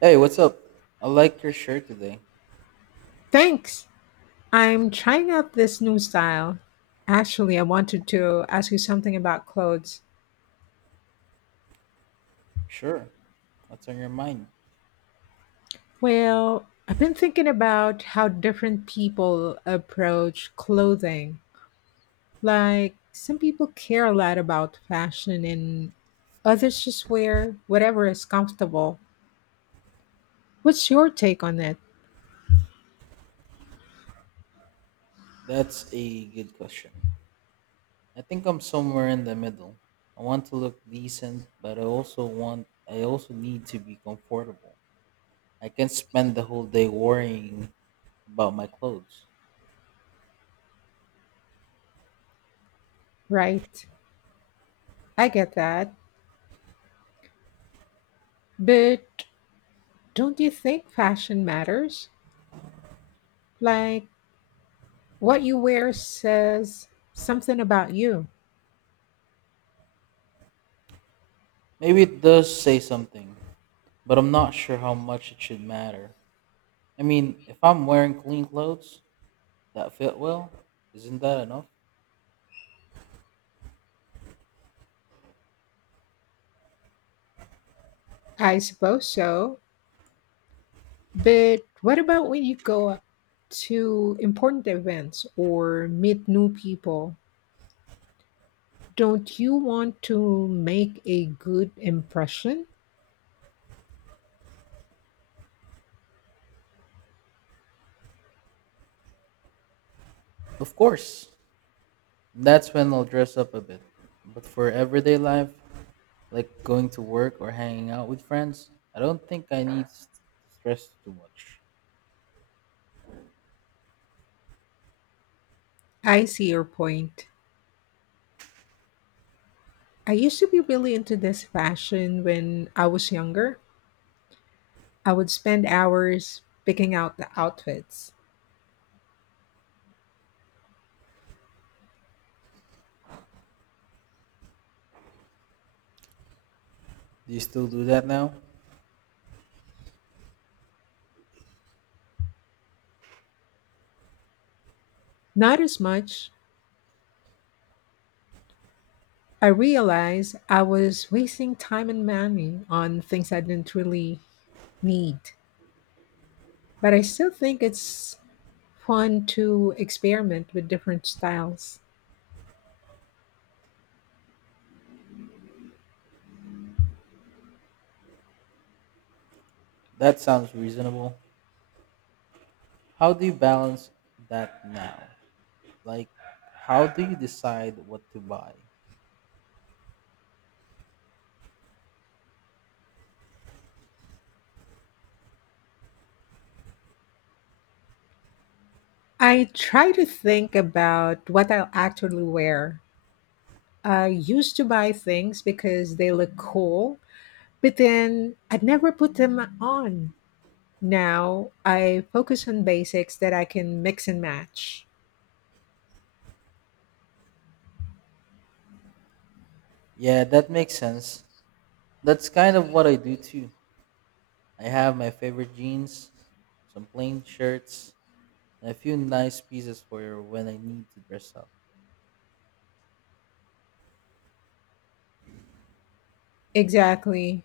Hey, what's up? I like your shirt today. Thanks. I'm trying out this new style. Actually, I wanted to ask you something about clothes. Sure. What's on your mind? Well, I've been thinking about how different people approach clothing. Like, some people care a lot about fashion, and others just wear whatever is comfortable. What's your take on it? That's a good question. I think I'm somewhere in the middle. I want to look decent, but I also want I also need to be comfortable. I can't spend the whole day worrying about my clothes. Right. I get that. But don't you think fashion matters? Like, what you wear says something about you. Maybe it does say something, but I'm not sure how much it should matter. I mean, if I'm wearing clean clothes that fit well, isn't that enough? I suppose so. But what about when you go to important events or meet new people? Don't you want to make a good impression? Of course. That's when I'll dress up a bit. But for everyday life, like going to work or hanging out with friends, I don't think I need to stress too much. I see your point. I used to be really into this fashion when I was younger. I would spend hours picking out the outfits. Do you still do that now? Not as much. I realized I was wasting time and money on things I didn't really need. But I still think it's fun to experiment with different styles. That sounds reasonable. How do you balance that now? Like, how do you decide what to buy? I try to think about what I'll actually wear. I used to buy things because they look cool, but then I'd never put them on. Now I focus on basics that I can mix and match. Yeah, that makes sense. That's kind of what I do too. I have my favorite jeans, some plain shirts, and a few nice pieces for when I need to dress up. Exactly.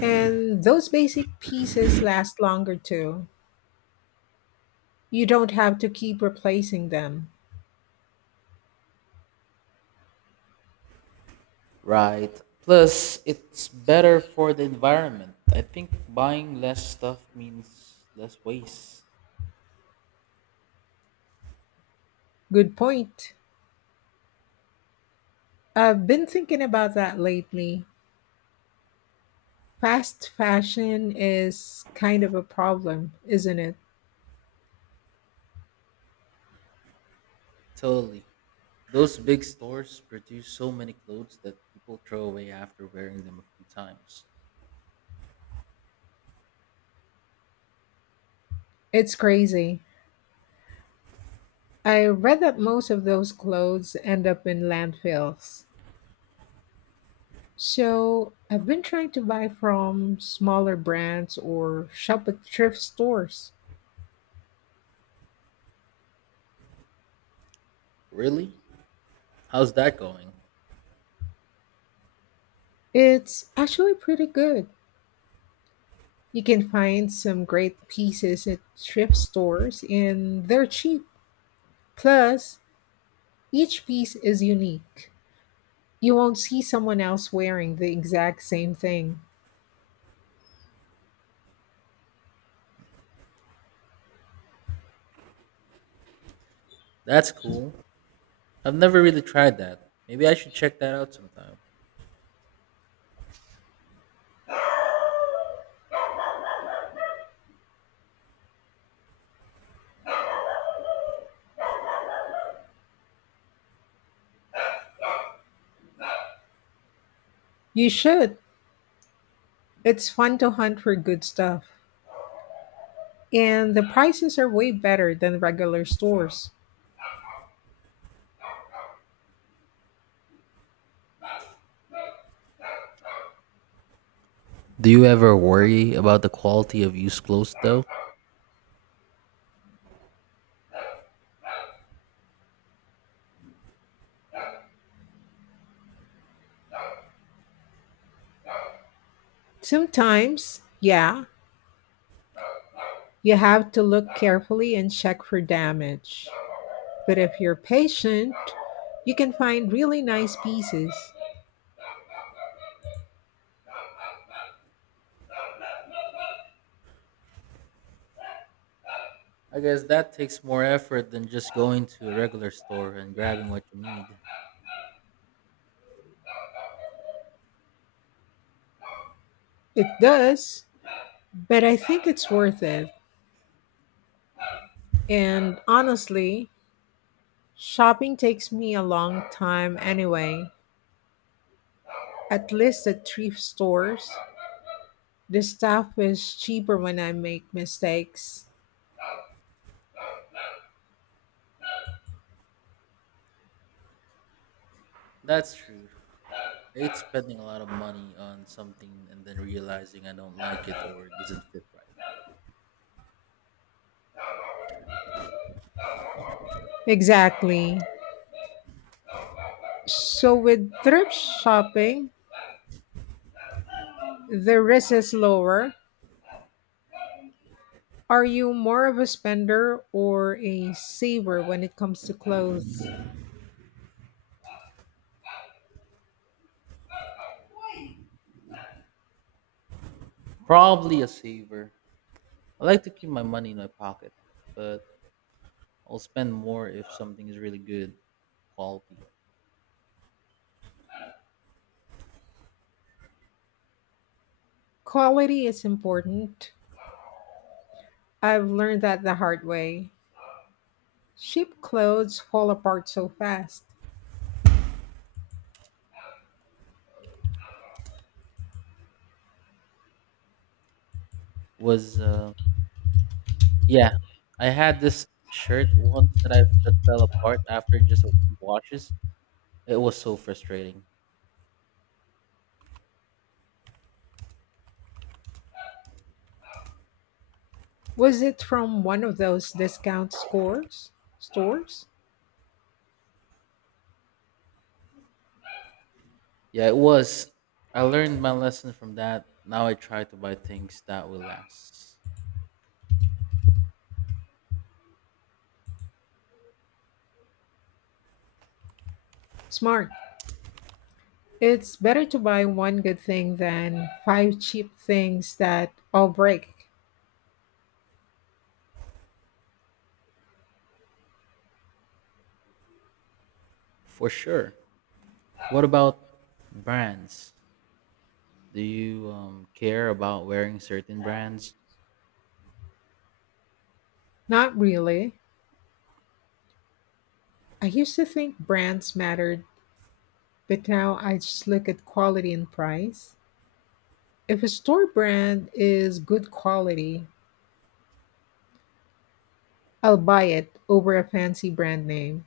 And those basic pieces last longer too. You don't have to keep replacing them. Right. Plus, it's better for the environment. I think buying less stuff means less waste. Good point. I've been thinking about that lately. Fast fashion is kind of a problem, isn't it? Totally. Those big stores produce so many clothes that people throw away after wearing them a few times. It's crazy. I read that most of those clothes end up in landfills. So I've been trying to buy from smaller brands or shop at thrift stores. Really? How's that going? It's actually pretty good. You can find some great pieces at thrift stores and they're cheap. Plus, each piece is unique. You won't see someone else wearing the exact same thing. That's cool. I've never really tried that. Maybe I should check that out sometime. You should. It's fun to hunt for good stuff. And the prices are way better than regular stores. Do you ever worry about the quality of used clothes though? Sometimes, yeah, you have to look carefully and check for damage. But if you're patient, you can find really nice pieces. I guess that takes more effort than just going to a regular store and grabbing what you need. It does, but I think it's worth it. And honestly, shopping takes me a long time anyway. At least at thrift stores, the stuff is cheaper when I make mistakes. That's true. It's spending a lot of money on something and then realizing I don't like it or it doesn't fit right. Exactly. So with thrift shopping, the risk is lower. Are you more of a spender or a saver when it comes to clothes? Probably a saver. I like to keep my money in my pocket, but I'll spend more if something is really good quality. Quality is important. I've learned that the hard way. Cheap clothes fall apart so fast. Was Yeah, I had this shirt once that fell apart after just a few washes. It was so frustrating. Was it from one of those discount scores? Stores? Yeah, it was. I learned my lesson from that. Now I try to buy things that will last. Smart. It's better to buy one good thing than five cheap things that all break. For sure. What about brands? Do you care about wearing certain brands? Not really. I used to think brands mattered, but now I just look at quality and price. If a store brand is good quality, I'll buy it over a fancy brand name.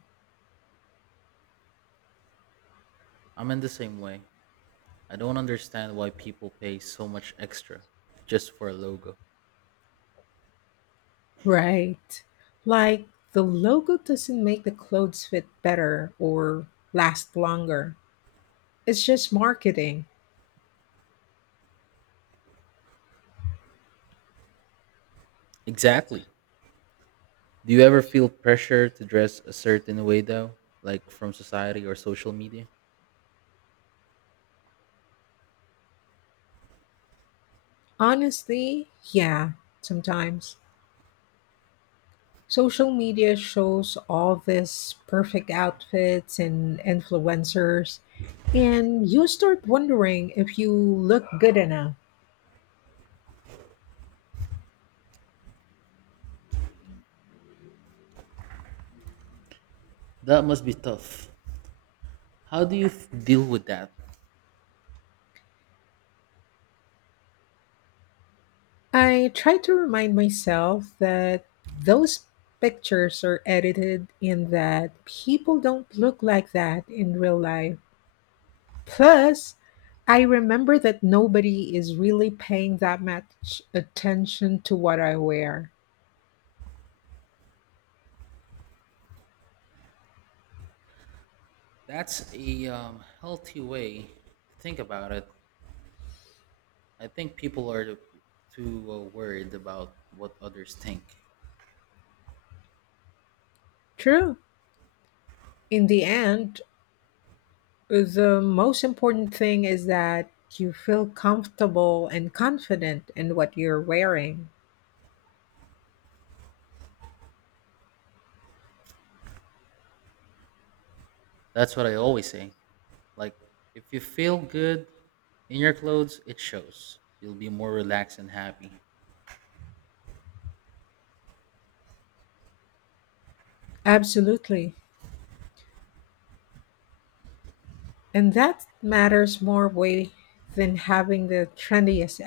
I'm in the same way. I don't understand why people pay so much extra just for a logo. Right. Like the logo doesn't make the clothes fit better or last longer. It's just marketing. Exactly. Do you ever feel pressure to dress a certain way though, like from society or social media? Honestly, yeah, sometimes. Social media shows all these perfect outfits and influencers, and you start wondering if you look good enough. That must be tough. How do you deal with that? I try to remind myself that those pictures are edited and that people don't look like that in real life. Plus, I remember that nobody is really paying that much attention to what I wear. That's a healthy way to think about it. I think people are too worried about what others think. True. In the end, the most important thing is that you feel comfortable and confident in what you're wearing. That's what I always say. Like, if you feel good in your clothes, it shows. You'll be more relaxed and happy. Absolutely. And that matters more way than having the trendiest